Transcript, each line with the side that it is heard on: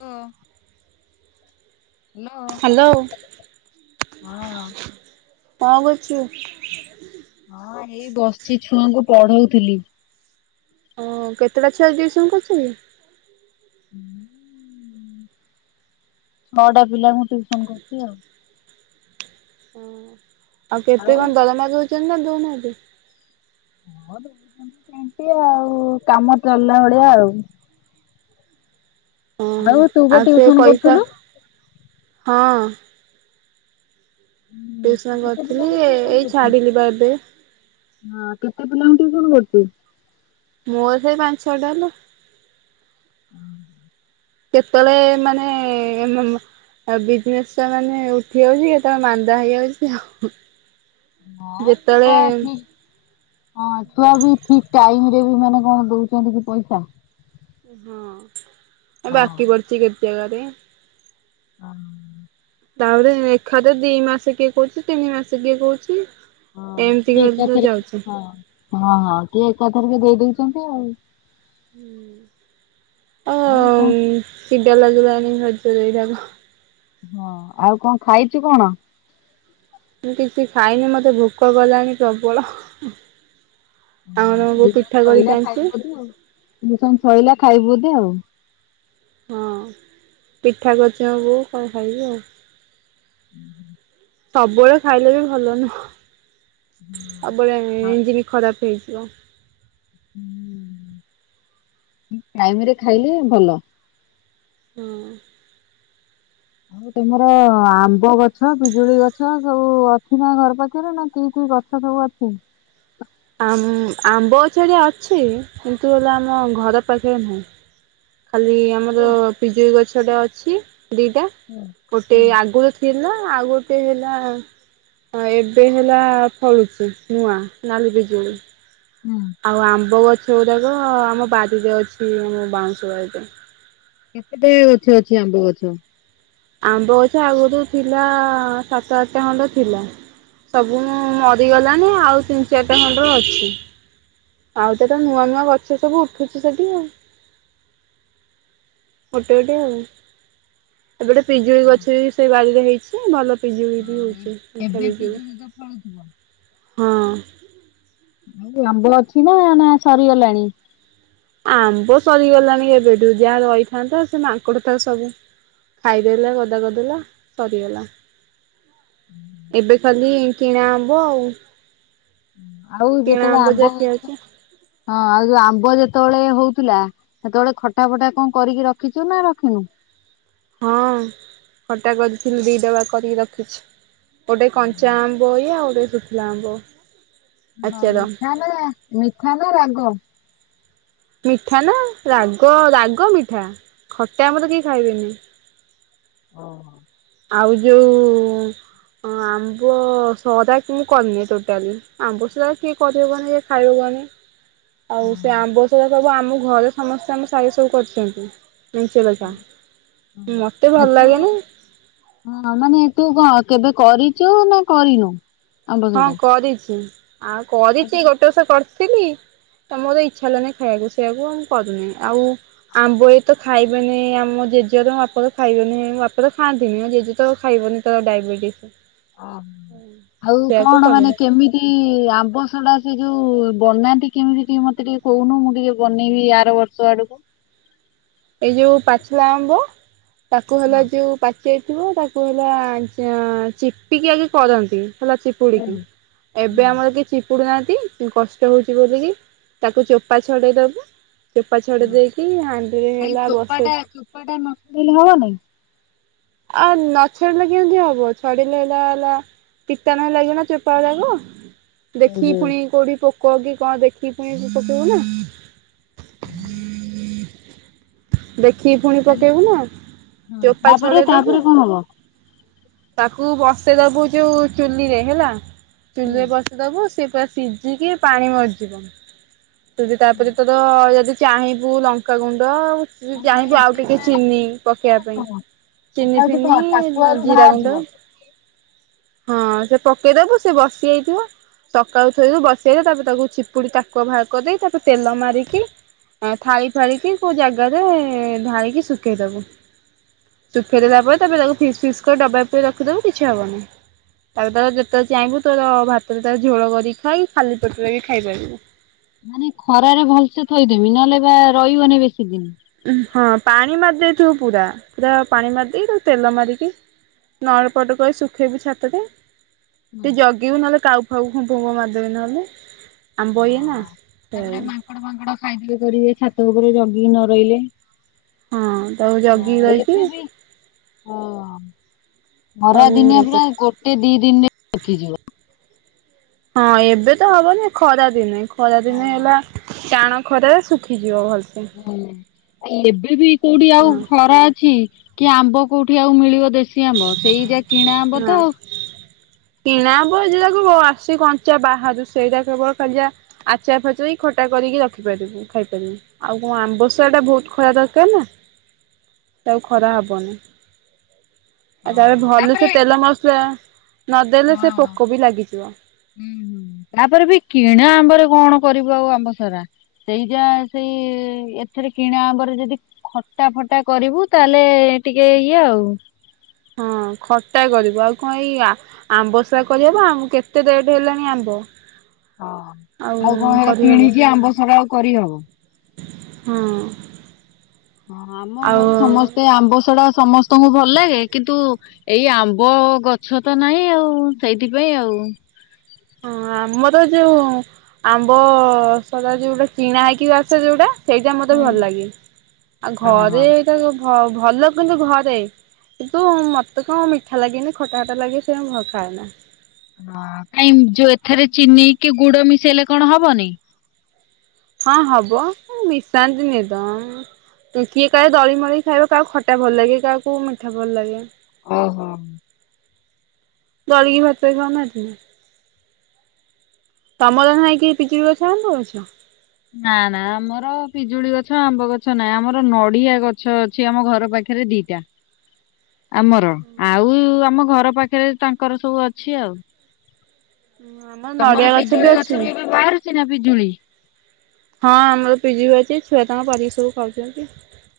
left: ହ hello
right: hello
left: ହଁ।
right: ଙ୍କ କରୁଚୁ?
left: ହଁ ଏଇ ବସଚି ଛୁଆଙ୍କୁ ପଢଉଥିଲି।
right: ହଁ କେତେଟା ଛୁଆ ଦିଉସନ କରୁଚୁ କି?
left: ହୁଁ। ନଅଟା ପିଲାଙ୍କୁ ଟିଉସନ କରୁଚି ଆଉ।
right: ଓ ଆଉ କେତେ ଙ୍କ ଦରମା ଦଉଚନ୍ତି ନା ଦଉନାହାନ୍ତି
left: ହଁ ସେନ୍ତୀ ଆଉ କାମ ଚଲଲା ଭଳିଆ ଆଉ।
right: ଉଁ ହୁଁ
left: ତୁ ବା
right: ଆଉ ସେ
left: ଟିଉସନ
right: ପଇସା
left: କରୁଥିଲୁ?
right: ହଁ।
left: ହୁଁ ତୁ
right: ଟିଉସନ
left: କେତେ
right: କରଥିଲି
left: ପିଲାଙ୍କୁ ଟିଉସନ
right: ଏଇ
left: କରୁଛୁ?
right: ଛାଡିଲି ବା ଏବେ।
left: ହଁ କେତେ ପିଲାଙ୍କୁ ଟିଉସନ କରୁଚୁ?
right: ମୋର ସେଇ ପାଞ୍ଚ ଛଅଟା ହେଲା। କେତଳେ ମାନେ ଆଉ ବିଜନେସ୍ ଟା ମାନେ ଉଠି ହଉଚି କେତେବେଳେ ମାନ୍ଦା ହେଇଯାଉଛି ଆଉ।
left: ହଁ
right: ଯେତେବେଳେ
left: ପୁଆ ଠିକ୍। ହଁ ଛୁଆ ବି ଠିକ ଟାଇମ ରେ ବି ମାନେ କଣ ଦଉଚନ୍ତି କି ପଇସା?
right: ହଁ ଏ
left: ହଁ
right: ବାକି ପଡିଚି କେତେ ଜାଗାରେ।
left: ଅ
right: ତାପରେ ଏଖାଥେ ଦି ମାସ କିଏ କହୁଚି ତିନି ମାସ କିଏ କହୁଚି
left: ହଁ
right: ଏମତି
left: କିଏ
right: ଘରେ ତ
left: ଏକାଥରେ
right: ଯାଉଚି।
left: ହଁ ହଁ ହଁ ଟିକେ ଏକାଥରକେ ଦେଇ ଦେଇଚନ୍ତି ଆଉ।
right: ହୁଁ ଆଉ
left: ଆଉ ଙ୍କ
right: ଇ ଚିଡା ଲାଗିଲାଣିି [unintelligible] ଏଇଟାକୁ।
left: ହଁ ଆଉ ଙ୍କ ଖାଇଚୁ କଣ?
right: ମୁଁ କିଛି ଖାଇନି ମତେ ଭୋକ କଲାଣି ପ୍ରବଳ। ଆମର ମୋ ବଉ ପିଠା କରିକି ଆଣିଚି।
left: ମ ସନ ଶଇଲା ଖାଇବୁ ବୋଧେ ଆଉ।
right: ହଁ ପିଠାଗଛ ହବୁ କଣ ଖାଇବୁ ଆଉ।
left: ହୁଁ।
right: ସବୁବେଳେ ଖାଇଲେ ବି ଭଲ ନୁହଁ ସବୁଳେ ଏ ଏଞ୍ଜି ବି ଖରାପ ହେଇଯିବ।
left: ଠିକ୍ ଟାଇମରେ ଖାଇଲେ ଭଲ।
right: ହଁ।
left: ଆଉ ତମର ଆମ୍ବ ଗଛ ପିଜୁଳି ଗଛ ସବୁ ଅଛି ନା ଘର ପାଛରେ ନା କି କି ଗଛ ଛ ସବୁ ଅଛି?
right: ଆମ୍ ଆମ୍ବ ଛେଳି ଅଛି କିନ୍ତୁ ହେଲେ ଆମ ଘର ପାଖରେ ନାହିଁ। ଖାଲି ଆମର
left: ହୁଁ
right: ପିଜୁଳି ଗଛଟେ ଅଛି। ଦିଇଟା ଗୋଟେ ଆଗରୁ ଥିଲା ଆଉ ଗୋଟେ ହେଲା ହଁ ଏବେ ହେଲା ଫଳୁଚି ନୂଆ ନାଲି ପିଜୁଳି।
left: ହୁଁ।
right: ଆଉ ଆମ୍ବ ଗଛ ଗୁଡ଼ାକ ଆମ ବାରିରେ ଅଛି ଆମ ବାଉଁଶ ବାରିରେ।
left: କେତେ ଟାଏ ଅଛି ଅଛି ଆମ୍ବ ଗଛ?
right: ଆମ୍ବ ଗଛ ଆଗରୁ ଥିଲା ସାତ ଆଠଟା ଖଣ୍ଡ ଥିଲା। ସବୁ ମୁ ମରିଗଲାଣି ଆଉ ତିନି ଚାରିଟା ଖଣ୍ଡେ ଅଛି। ଆଉ ତ ଏଟା ନୂଆ ନୂଆ ଗଛ ସବୁ ଉଠୁଛି ସେଠି ଆଉ। ଗୋଟେ ଗୋଟେ ଆଉ। ଏବେ ଗୋଟେ ପିଜୁଳି ଗଛ ବି ସେଇ ବାରିରେ ହେଇଚି ଭଲ ପିଜୁଳି ବି ହୋଉଚି। ମିଠା
left: ଏବେ
right: ପିଜୁଳି
left: ତ ଫଳୁଥିବ।
right: ହଁ।
left: ଆଉ ଆମ୍ବ ଅଛି ନା ସରିଗଲାଣି।
right: ଆମ୍ବ ସରିଗଲାଣି ଏବେଠୁ ଯାହା ରହିଥାନ୍ତା ସେ ମାଙ୍କଡ଼ ଥା ସବୁ ଖାଇଦେଲା ଗଦା ଗଦଲା ସରିଗଲା। ଏବେ ଖାଲି କିଣା ଆମ୍ୱ ଆଉ।
left: ଆଉ
right: କିଣା
left: ଯେତେବେଳେ ଆମ୍ବ
right: ଯାହା
left: ହଉଥିଲା
right: ଖିଆହଉଛି
left: ହଁ ଆଉ ଯୋଉ ଆମ୍ବ ଯେତେବେଳେ ହଉଥିଲା ସେତେବେଳେ ଖଟା ଫଟା କଣ କରିକି ରଖିଛୁ ନା ରଖିନୁ।
right: ହଁ ଖଟା ଗଜଥିଲ ଦିଇ ଡବା କରିକି ରଖିଛି। ଗୋଟେ କଞ୍ଚା ଆମ୍ବ ୟା ଗୋଟେ ସୁୁଖିଲା ଆମ୍ବ।
left: ହ
right: ଆଚାର
left: ମିଠା ନା ମିଠା ନ ରାଗ।
right: ମିଠା ନା ରାଗ ରାଗ ମିଠା ଖଟା ମୁ ତ କିହି ଖାଇବେନି।
left: ହଁ।
right: ଆଉ ଯୋଉ ଆମ୍ବ ଶହଟାକ ମୁଁ କରିନିଏ ଟୋଟାଲି। ଆମ୍ୱ ସରା ଆଉ କିଏ କରିବ କଅନି କିଏ ଖାଇବ କଅନି? ଆଉ ସେ ଆମ୍ବ ସରା ସବୁ ଆମ ଘରେ ସମସ୍ତେ ଆମ ଶାଇରେ ସବୁ କରିଛନ୍ତି। ନିଞ୍ଚଲଛା ମୋତେ
left: ଆଉ
right: ଭଲ
left: ତୁ
right: ଲାଗେନି
left: ହଁ ମାନେ ତୁ କଣ କେବେ କରିଚୁ ନା କରିନୁ? ଆମ୍ବ
right: ହଁ
left: ସଡା?
right: କରିଛି ଆଉ କରିଚି ଗୋଟେ ବର୍ଷ କରିଥିଲି ତମୋର ଇଚ୍ଛା ହେଲାନି ଖାଇବାକୁ ସେଇବାକୁ ଆଉ କରୁନି ଆଉ ଆମ୍ବ ଏଇ ତ ଖାଇବେନି ଆମ ଜେଜେ ତ ବାପେ ତ ଖାଇବେନି ମୁଁ ବାପେ ତ ଖାଆନ୍ତିନି ଆଉ ଜେଜେ ତ ଖାଇବନି। ତ ଡାଇବେିଟିସ୍।
left: ଅ ଆଉ କଣ ମାନେ କେମି ଆମ୍ବ ସଡା ସେ ଯୋଉ ବନାନ୍ତି କେମିତି ଟିକେ ମତେ ଟିକେ କହୁନୁ ମୁଁ ଟିକେ ବନେଇବି ଆର ବର୍ଷ ଆଡକୁ।
right: ଏଇ ଯୋଉ ପାଛଳା ଆମ୍ବ ତାକୁ ହେଲା
left: ହଁ
right: ଯୋଉ ପା ଚେଇଥିବ ତାକୁ ହିଲା ଚାଁ ଚିପିକି ଆଗେ କରନ୍ତି ହେଲା ଚିପ୍ ପୁଡିକି
left: ହୁଁ।
right: ଏବେ ଆମର କି ଚିପ୍ ପୁଡ଼ୁନାହାଁନ୍ତି କଷ୍ଟ ହେଉଛି ବୋଲିକି ତାକୁ ଚୋପା ଛଡ଼େଇ ଦେବୁ ଚୋପା ଛଡେଇ
left: ହୁଁ
right: ଦେଇକି ଆଁ
left: ଏଇ ଚୋପା ଟା ଚୋପା ଟା ନ ଶୁଣେଇଲେ ହବ ନାଇଁ।
right: ଆଉ ନାଛାଡିଲେ କେମତି ହବ ଛଡିଲେ ହେଲା ହେଲା [unintelligible] ଦେଖି
left: ଓହୋ।
right: ପୁଣି କୋଉଠି ପୋକ କି କଣ ଦେଖିକି ପୁଣି ପକେଇବ ନା?
left: ହୁଁ
right: ଦେଖିକି ପୁଣି
left: ତାହେଲେ
right: ପକେଇବୁ ନା
left: ହଁ
right: ଚୋପା ଚ୍
left: ତାପରେ ତାପରେ କଣ ହବ?
right: ତାକୁ ବସେଇ ଦବୁ ଯୋଉ ଚୁଲିରେ ହେଲା
left: ହୁଁ।
right: ଚୁଲିରେ ବସ ଦବୁ ସେ ପୁରା ସିଝିକି ପାଣି ମରିଯିବ ଯଦି ତାପରେ ତର ଯଦି ଚାହିଁବୁ ଲଙ୍କାଗୁଣ୍ଡ
left: ମାନେ
right: ଚାହିଁବୁ ଆଉ ଟିକେ ଚିନି ପକେଇବା ପାଇଁ
left: ଶୁଣୁ
right: ଚିନି
left: ସେଟା ହଉଛି
right: ଫିନି
left: କଣ ଟାକୁଆରୁ
right: ଜିରା
left: ବାହାରିଯିବ।
right: ଗୁଣ୍ଡ ହଁ ସେ ପକେଇଦବୁ ସେ ବସିଯାଇଥିବ ସକାଳୁ ଥୋଇରୁ ବସେଇଲେ ତାପରେ ତାକୁ ଚିପୁଡ଼ି ତାକୁଆ ଭାଗ ଦେଇ ତାକୁ ତେଲ ମାରିକି ଥାଳି ଫାଳିିକି କୋଉ ଜାଗାରେ ଢାଳିକି ଶୁଖେଇଦବୁ। ଶୁଖେଇ ଦେଲା ପରେ ତାପରେ ତାକୁ ଫିସ୍ ଫିସ୍ କରି ଡବାଇ ପୁରେଇ ରଖିଦବୁ କିଛି ହବନିଁ। ତାପରେ ତାର ଯେତେବେଳେ ଚାହିଁବୁ ତୋର ଭାତରେ ତାକୁ ଝୋଳ କରିକି ଖାଇ, ଖାଲି ପେଟରେ ବି ଖାଇପାରିବୁ।
left: ମାନେ ଖରାରେ ଭଲସେ ଥୋଇଦେମି ନହେଲେ ବା ରହିବନି ବେଶୀ ଦିନ।
right: ଉ ହଁ ପାଣି ମାରି ଦେଇଥିବୁ ପୁରା ପୁରା ପାଣି ମାରିଦେଇକି ତାକୁ ତେଲ ମାରିକି ନଳପଟ କରି ଶୁଖେଇବି ଛାତରେ।
left: ହୁଁ।
right: ଟିକେ ଜଗିବୁ ନହେଲେ କାଉ ଫାଉକୁ ଫୁମ୍ଫ ଫୁ ମାରିଦେବେ ନହେଲେ। ଆମ୍ବ ଇଏ ନା ହେଉ।
left: ମାଙ୍କଡ଼ ମାଙ୍କଡ଼ ଖାଇଦେବେ କରିବେ ଛାତ ଉପରେ ଜଗି ନ ରହିଲେ।
right: ହଁ ତାକୁ ଜଗିକି
left: ହଁ
right: ରହିକି
left: ଏ ବି ହଁ। ଖରା
right: ତାକୁ ଇଏ
left: ଦିନିଆ
right: କର
left: ପୁରା ଗୋଟେ ଦି ଦିନରେ ରଖିଯିବ
right: ହଁ ଏବେ ତ ହବନି ଖରା ଦିନେ, ଖରା ଦିନେ ହେଲା
left: ହଁ
right: ଟାଣ ଖରାରେ ଶୁଖିଯିବ ଭଲସେ।
left: ହ ଏବେ ବି କୋଉଠି ଆଉ
right: ହଁ
left: ଖରା ଅଛି କି ଆମ୍ବ କୋଉଠି ଆଉ ମିଳିବ ଦେଶ ସି ଆମ୍ବ। ସେଇ ଯା କିଣା ଆମ୍ବ
right: ନା
left: ତ।
right: କିଣା ଆମ୍ବ ଯଟାକୁ ଆସେ କଞ୍ଚା ବାହାରୁ ସେଇଟା କେବଳ ଖାଲି ଯା ଆଚାର ଫାଚ- ଖଟା କରିକି ରଖିପାରିବୁ। ଖାଇପାରିବୁ। ଆଉ କଣ ଆମ୍ବସରା ଟା ବହୁତ ଖରା ଦରକାର ନା, ସେ ଆଉ ଖରା ହବନି। ଆଉ ତାପରେ ଭଲ ସେ ତେଲ ମସଲା ନଦେଲେ ସେ
left: ହଁ
right: ପୋକ ବି ଲାଗିଯିବ।
left: ହୁଁ, ହୁଁ। ତାପରେ ବି କିଣା ଆମ୍ବରେ କଣ କରିବ ଆଉ ଆମ୍ବ ସରା ସେଇ ଯା ସେଇ ଏଥରେ କିଣା ଆମ୍ବରେ ଯଦି ଖଟା ଫଟା କରିବୁ ତାହେଲେ, ଟିକେ ଇଏ ଆଉ।
right: ହଁ, ଖଟା କରିବୁ। ଆଉ କଣ ଏଇ ଆ ଆମ୍ବସରା କରି ହବ? ଆମ୍ବ କେତେ ରେଟ ହେଲାଣି ଆମ୍ବ।
left: ହଁ, ଆଉ କଣ ସେରା କିଣିକି ଆମ୍ବ ସରା ଆଉ କରିହବ?
right: ହୁଁ।
left: ହଁ, ଆମ ଘରେ ସମସ୍ତେ ଆମ୍ବସଡା ସମସ୍ତେ ତମକୁ ଭଲ ଲାଗେ? କିନ୍ତୁ, ଏଇ ଆମ୍ବ ଗଛ ତ ନାଇଁ ଆଉ। ସେଇଥିପାଇଁ ଆଉ।
right: ହଁ, ଆମର ଯୋଉ ଆମ୍ବ ସଢ଼ା ଯୋଉୋଟା କିଣା ହେଇକି ଆସେ ଯୋଉଟା? ସେଇଟା ମତେ ଭଲ ଲାଗେ। ଆଉ ଘରେ
left: ଓହୋ।
right: ଏଇଟା କି-ଭଲ କିନ୍ତୁ ଘରେ। କିନ୍ତୁ, ମୋତେ କଣ ମିଠା ଲାଗେନି। ଖଟା, ଖଟା ଲାଗେ ସେ ଭ ଖାଏନା।
left: ହଁ, କାଇଁ ଯୋଉ ଏଥରେ ଚିନି କି ଗୁଡ ମିଶେଇଲେ କଣ ହବନି?
right: ହଁ, ହବ ମିଶାନ୍ତିନି ତ କିଏ କାଳେ ଦଳି ମଳି ଖାଇବ। କାହାକୁ ଖଟା ଭଲ ଲାଗେ। କାହାକୁ ମିଠା ଭଲ ଲାଗେ।
left: ଓହୋ।
right: ଦଳିକି ଭାତରେ ଖାଉ ନାହାନ୍ତି ତମର ନାହିଁ କି ପିଜୁଳି ଗଛ, ଆମ୍ବ ଗଛ?
left: ନା ନା, ଆମର ପିଜୁଳି ଗଛ ଆମ୍ବ ଗଛ ନାହିଁ। ଆମର ନଡିଆ ଗଛ ସେ ଆମ ଘର ପାଖରେ ଦିଟା।
right: [inaudible]
left: ଆମର। ଆଉ ଆମ ଘର ପାଖରେ ତାଙ୍କର ସବୁ ଅଛି ଆଉ।
right: ହଁ ଆମ
left: ତମର ପିଜୁଳି ଗଛରୁ ଏବେ ବାହାରୁଛି ନା ପିଜୁଳି?
right: ହଁ, ଆମର ପିଜୁଳି ବି ଅଛି। ଛୁଆ ତାଙ୍କ ପାରିକି ସବୁ ଖାଉଛନ୍ତି।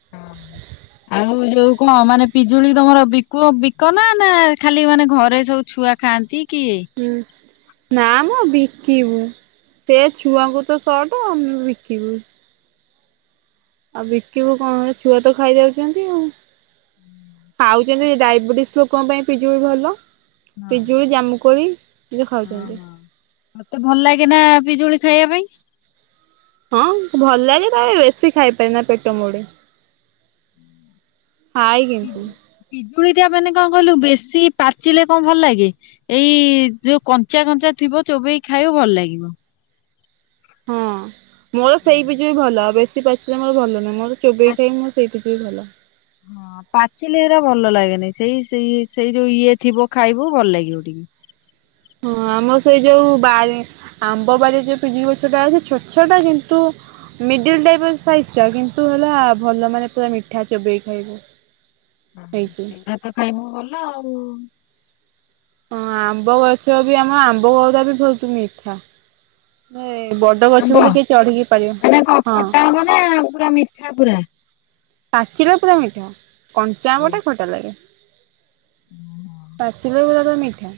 right: [inaudible]
left: ଆଉ ଯୋଉ କଣ ମାନେ ପିଜୁଳି ତମର ବିକୁଅ, ବିକ ନା? ନା ଖାଲି ମାନେ ଘରେ ସବୁ ଛୁଆ ଖାଆନ୍ତି କିଏ?
right: ହୁଁ। ନାମ ବିକିବୁ। ସେ ଛୁଆଙ୍କୁ ତ ସର୍ଟ ଆମେ ବିକିବୁ। ଆଉ ବିକିିବୁ କଣ? ଛୁଆ ତ ଖାଇଦଉଛନ୍ତି ଆଉ। ଖାଉଛନ୍ତି। ଡାଇବେଟିସ ଲୋକଙ୍କ ପାଇଁ ପିଜୁଳି ବି ଭଲ।
left: ହଁ
right: ପିଜୁଳି, ଜାମୁକୋଳି ନିଜେ ଖାଉଛନ୍ତି।
left: ତତେ ଭଲ ଲାଗେ ନା ପିଜୁଳି ଖାଇବା ପାଇଁ?
right: ହଁ ଭଲ ଲାଗେ ତା ପରେ ବେଶୀ ଖାଇପାରେ ନା ପେଟ ମୋଡେ ଖାଏ କିନ୍ତୁ
left: ପି-ପିଜୁଳି ଟା ମାନେ କଣ କହିଲୁ, ବେଶୀ ପାଚିଲେ କଣ ଭଲ ଲାଗେ? ଏଇ ଯୋଉ କଞ୍ଚା, କଞ୍ଚା ଥିବ ଚୋବେଇ ଖାଇବ ଭଲ ଲାଗିବ।
right: ହଁ, ମୋର ସେଇ ପିଜୁଳି ବି ଭଲ। ଆ ବେଶୀ ପାଚିଲେ ମୋର ଭଲ ନୁହଁ। ଚୋବେଇ ଖାଇବି ମୁଁ ସେଇଟା ଟିକେ ଭଲ।
left: ହଁ ପାଚିଲେ ଏରା ଭଲ ଲାଗେନି। ସେଇ, ସେଇ, ସେଇ ଯୋଉ ଇଏ ଥିବ ଖାଇବୁ ଭଲ ଲାଗିବ ଟିକେ।
right: ହଁ, ଆମର ସେଇ ଯୋଉ ବାରି ଆମ୍ବ ବାରି ଯୋଉ ପିଜୁଳି ଗଛ ଟା ଅଛି ଛୋଟ, ଛୋଟ କିନ୍ତୁ ମିଡଲ ଟାଇପ ର ସାଇଜ ଟା କିନ୍ତୁ ହେଲା ଭଲ ମାନେ ପୁରା ମିଠା ଚୋବେଇ ଖାଇବ।
left: ହ
right: ହେଇଛି
left: [unintelligible] ଭାତ ଖାଇବୁ ଗଲା ଆଉ।
right: ହଁ ଆମ୍ବ ଗଛ ବି ଆମ ଆମ୍ବ ଗଉଦା ବି ବହୁତ ମିଠା। ହେ-ଏ-ଏ ବଡ ଗଛ
left: ଆମ୍ବ,
right: ବୋଲି କେହି ଚଢିକି ପାରିବ
left: ମାନେ କ
right: ହଁ
left: ଖଟା ଆମ୍ବ ନା ପୁରା ମିଠା ପୁରା।
right: ପାଚିଲେ ପୁରା ମିଠା, କଞ୍ଚା ଆମ୍ବଟା ଖଟା ଲାଗେ।
left: ହୁଁ ହଁ
right: ପାଚିଲେ [unintelligible] ମିଠା।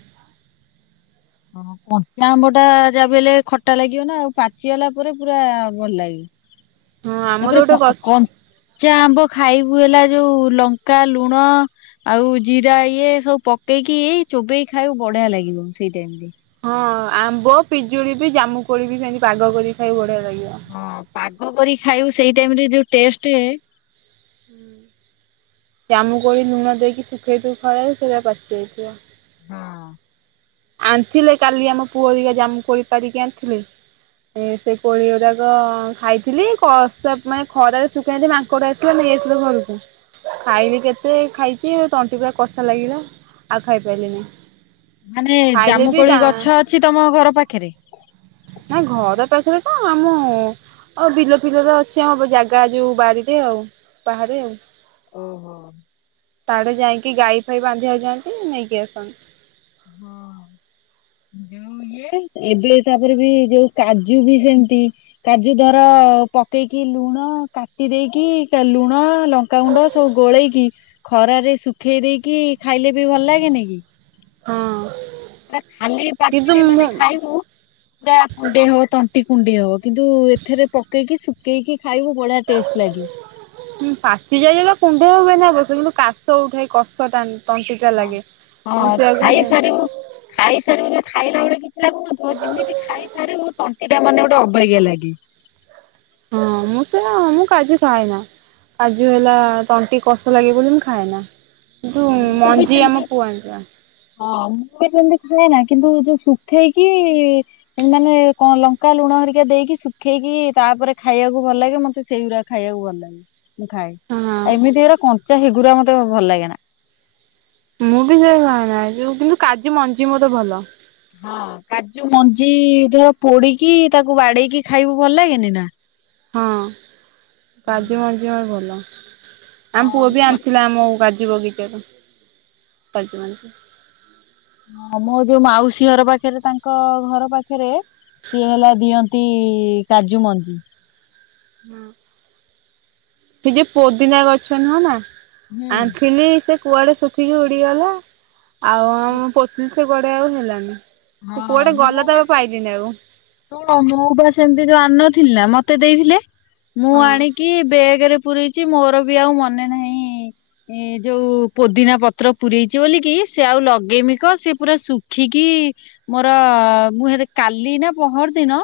left: ହଁ କଞ୍ଚା ଆମ୍ବ ଟା ଯାହାବି ହେଲେ ଖଟା ଲାଗିବ ନା ପାଚିଗଲା ପରେ ପୁରା ଭଲ ଲାଗେ।
right: ହଁ ଆମର
left: ତାପରେ କ
right: ଗୋଟେ ଗଛ
left: କଞ୍ଚା ଆମ୍ବ ଖାଇବୁ ହେଲା ଯୋଉ ଲଙ୍କା, ଲୁଣ ଆଉ ଜିରା ଇଏ ସବୁ ପକେଇକି-ଇ-ଇ ଚୋବେଇ ଖାଇବୁ ବଢିଆ ଲାଗିବ ସେଇ ଟାଇମରେ।
right: ହଁ ଆମ୍ବ, ପିଜୁଳି ବି, ଜାମୁକୋଳି ବି ସେମତି ପାଗ କରି ଖାଇବୁ ବଢିଆ ଲାଗିବ।
left: ହଁ ପାଗ କରି ଖାଇବୁ ସେଇ ଟାଇମ ରେ ଯୋଉ ଟେଷ୍ଟେ
right: ହୁଁ ଜାମୁ କୋଳି ଲୁଣ ଦେଇକି ଶୁଖେଇଥିବୁ ଖରାରେ ସେଆ ପାଚିଯାଇଥିବ।
left: ହଁ,
right: ଆଣିଥିଲେ କାଲି ଆମ ପୁଅ ଇଏ ଜାମୁ କୋଳି ପାରିକି ଆଣିଥିଲେ। ଏ ସେ କୋଳି ଗୁରାକ ଖାଇଥିଲି କସ ମାନେ ଖରାରେ ଶୁଖେଇଲେ ମା ଙ୍କଡ଼ ଆସିଲେ ନେଇ ଆସିଲୁ ଘରକୁ, ଖାଇଲି କେତେ ଖାଇଛି ତଣ୍ଟି ପୁରା କଷା ଲାଗିଲା। ଆଉ ଖାଇ ପାରିଲିନି।
left: ମାନେ ଜାମୁକୋଳି ଗଛ ଅଛି ତମ ଘର ପାଖରେ?
right: ନାଇଁ ଘର ପାଖରେ ତ ଆମ ଆଉ ବିଲ ଫିଲରେ ଅଛି ଆମ ଜାଗା ଯୋଉ ବାରିରେ ଆଉ ବାହାରେ ଆଉ।
left: ଓହୋ।
right: ତାଡେ ଯାଇକି ଗାଈ ଫାଇ ବାନ୍ଧି ଆଉ ଯାଆନ୍ତି ନେଇକି ଆସନ୍ତି।
left: ହଁ
right: [inaudible]
left: ଯୋଉ ଇଏ ଏବେ ତାପରେ ବି ଯୋଉ କାଜୁ ବି ସେମିତି କାଜୁ ଦର-ଅ-ଅ ପକେଇକି ଲୁଣ କାଟି ଦେଇକି ଲୁଣ ଲ କା ଗୁଣ୍ଡ ସବୁ ଗୋଳେଇକି ଖରାରେ ଶୁଖେଇ ଦେଇକି ଖାଇଲେ ବି ଭଲ ଲାଗେନି କି?
right: ହଁ,
left: ଏ ଖାଲି ପାଟିରେ ମାନେ ଖାଇବୁ
right: ହ
left: ପା କୁଣ୍ଡେଇ ହବ ତଣ୍ଟି କୁଣ୍ଡେଇ ହବ କିନ୍ତୁ ଏଥିରେ ପକେଇକି ଶୁଖେଇକି ଖାଇବୁ ବଢିଆ ଟେଷ୍ଟ ଲାଗିବ।
right: ହୁଁ ପାଚି ଯାଇ ହେଲେ କୁଢେଇ ହୁଏନା ଅବଶ୍ୟ କିନ୍ତୁ କାଶ ଉଠାଏ କଷଟା
left: ହଁ ହଁ ଖାଇ ସାରିବୁ ଖାଇସାରିବୁ ଖାଇଲା ବେଳେ କିଛି ଲାଗୁନଥିବ ଯେମିତି ଖାଇସାରିବୁ ତଣ୍ଟି ପା ମାନେ ଗୋଟେ ଅବଜ୍ଞା ଲାଗେ।
right: ହଁ ମୁଁ ସେ ମୁଁ କାଜୁ ଖାଏନା। କାଜୁ ହେଲା ତଣ୍ଟି କଷ ଲାଗେ ବୋଲି ମୁ ଖାଏନା। କିନ୍ତୁ
left: ହଁ ମୁଁ ବି
right: ମଞ୍ଜି
left: ସେମିତି
right: ଆମ ପୁଅ ଆଣିଥିଲା।
left: ହଁ ମୁଁ ବି ଯେମତି ଖାଏ ନା କିନ୍ତୁ ଯୋଉ ଶୁଖେଇକି-ଇ-ଇ-ଇ ମାନେ କ ଲଙ୍କା ଲୁଣ ହରିକା ଦେଇକି ଶୁଖେଇକି ତାପରେ ଖାଇବାକୁ ଭଲ ଲାଗେ ମତେ ସେଇଗୁଡା ଖାଇବାକୁ ଭଲ ଲାଗେ ମୁଁ ଖାଏ।
right: ହଁ।
left: ଏମିତି ଏଗୁରା କଞ୍ଚା ହେଗୁରା ମତେ ମ ଭଲ ଲାଗେ ନା।
right: ମୁଁ ବି ସେଇ ଖାଏନା ଯୋଉ କିନ୍ତୁ କାଯୁ ମଞ୍ଜି ମତେ ଭଲ।
left: ହଁ କାଜୁ ମଞ୍ଜି ଧର ପୋଡିକି ତାକୁ ବାଡେଇକି ଖାଇବୁ ଭଲ ଲାଗେନି ନା?
right: ହଁ କାଜୁ ମଞ୍ଜି ମୋତେ ଭଲ। ଆମ ପୁଅ ବି
left: ହଁ
right: ଆଣିଥିଲା ଆମ କାଜୁ ବଗିଚାରୁ କାଜୁମଞ୍ଜି।
left: ହଁ ମୋ ଯୋଉ ମାଉସୀ ଘର ପାଖରେ ତାଙ୍କ ଘର ପାଖରେ ସିଏ ହେଲା ଦିଅନ୍ତ ନ୍ତି କାଜୁ ମଞ୍ଜି।
right: ହଁ ସେ ଯେ ପୋଦିନା ଗଛ ନୁହଁ ନା
left: ହୁଁ
right: ଆଣିଥିଲି ସେ କୁଆଡେ ଶୁଖିକି ଉଡିଗଲା ଆଉ ଆମ ପ ସେ କୁଆଡେ ଆଉ ହେଲାନି, ସେ କୁଆଡେ ଗଲା ତ ପାଇଲିନି ଆଉ।
left: ଶୁଣୁ ମୁଁ ବା ସେମିତି ଯୋଉ ଆନଥିଲିନା ମତେ ଦେଇଥିଲେ, ମୁଁ
right: ହଁ।
left: ଆଣିକି ବେଗରେ ପୁରେଇଚି, ମୋର ବି ଆଉ ମନେ ନାହିଁ-ଇଁ ଏଁ ଯୋଉ ପୋଦିନା ପତ୍ର ପୂରେଇଛି ବୋଲିକି, ସେ ଆଉ ଲଗେଇମି କ ସେ ପୁରା ଶୁଖିକି-ଇ ମୋର-ଅ ମୁଁ ହେତ କାଲି ନା, ପହର ଦିନ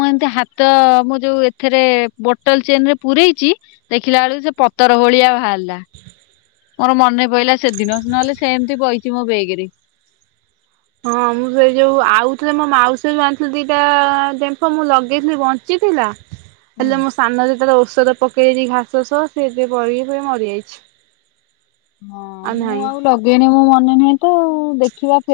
left: ମୁଁ ଏମିତି ହାତ-ଅ ମୋ ଯୋଉ, ଏଥିରେ ବୋଟଲ ଚେନ୍ ରେ ପୁରେଇଚି। ଦେଖିଲା ଅଳକୁ ସେ, ପତର ଭଳିଆ ବାହାରଲା। ମୋର ମନେ ପଇଲା ସେଦିନ, ନହେଲେ ସେମିତି ପଇଛି। ମୋ ବେଗେରେ।
right: ହଁ, ମୁଁ ସେ ଯୋଉ ଆଉଥିଲେ ମୋ ମାଉସୀ ଯଉ ଆଣିଥିଲି ଦିଟା-ଆ ଡେମ୍ଫ, ମୁଁ ଲଗେଇଥିଲି ବଞ୍ଚିଥିଲା।
left: ହୁଁ।
right: ହେଲେ, ମୋ ସାନ ଯେତେଳେ ଔଷଧ ପକେଇଛି ଘାସ ସହ, ସେ ଯେ ପଡ଼ିକି ପୁରା ମରିଯାଇଛି।
left: ହଁ, ମୁଁ ଆଉ ଲଗେଇନି ମୋ ମନେ ନାହିଁ ତ ଆଉ। ଦେଖିବା ଫେ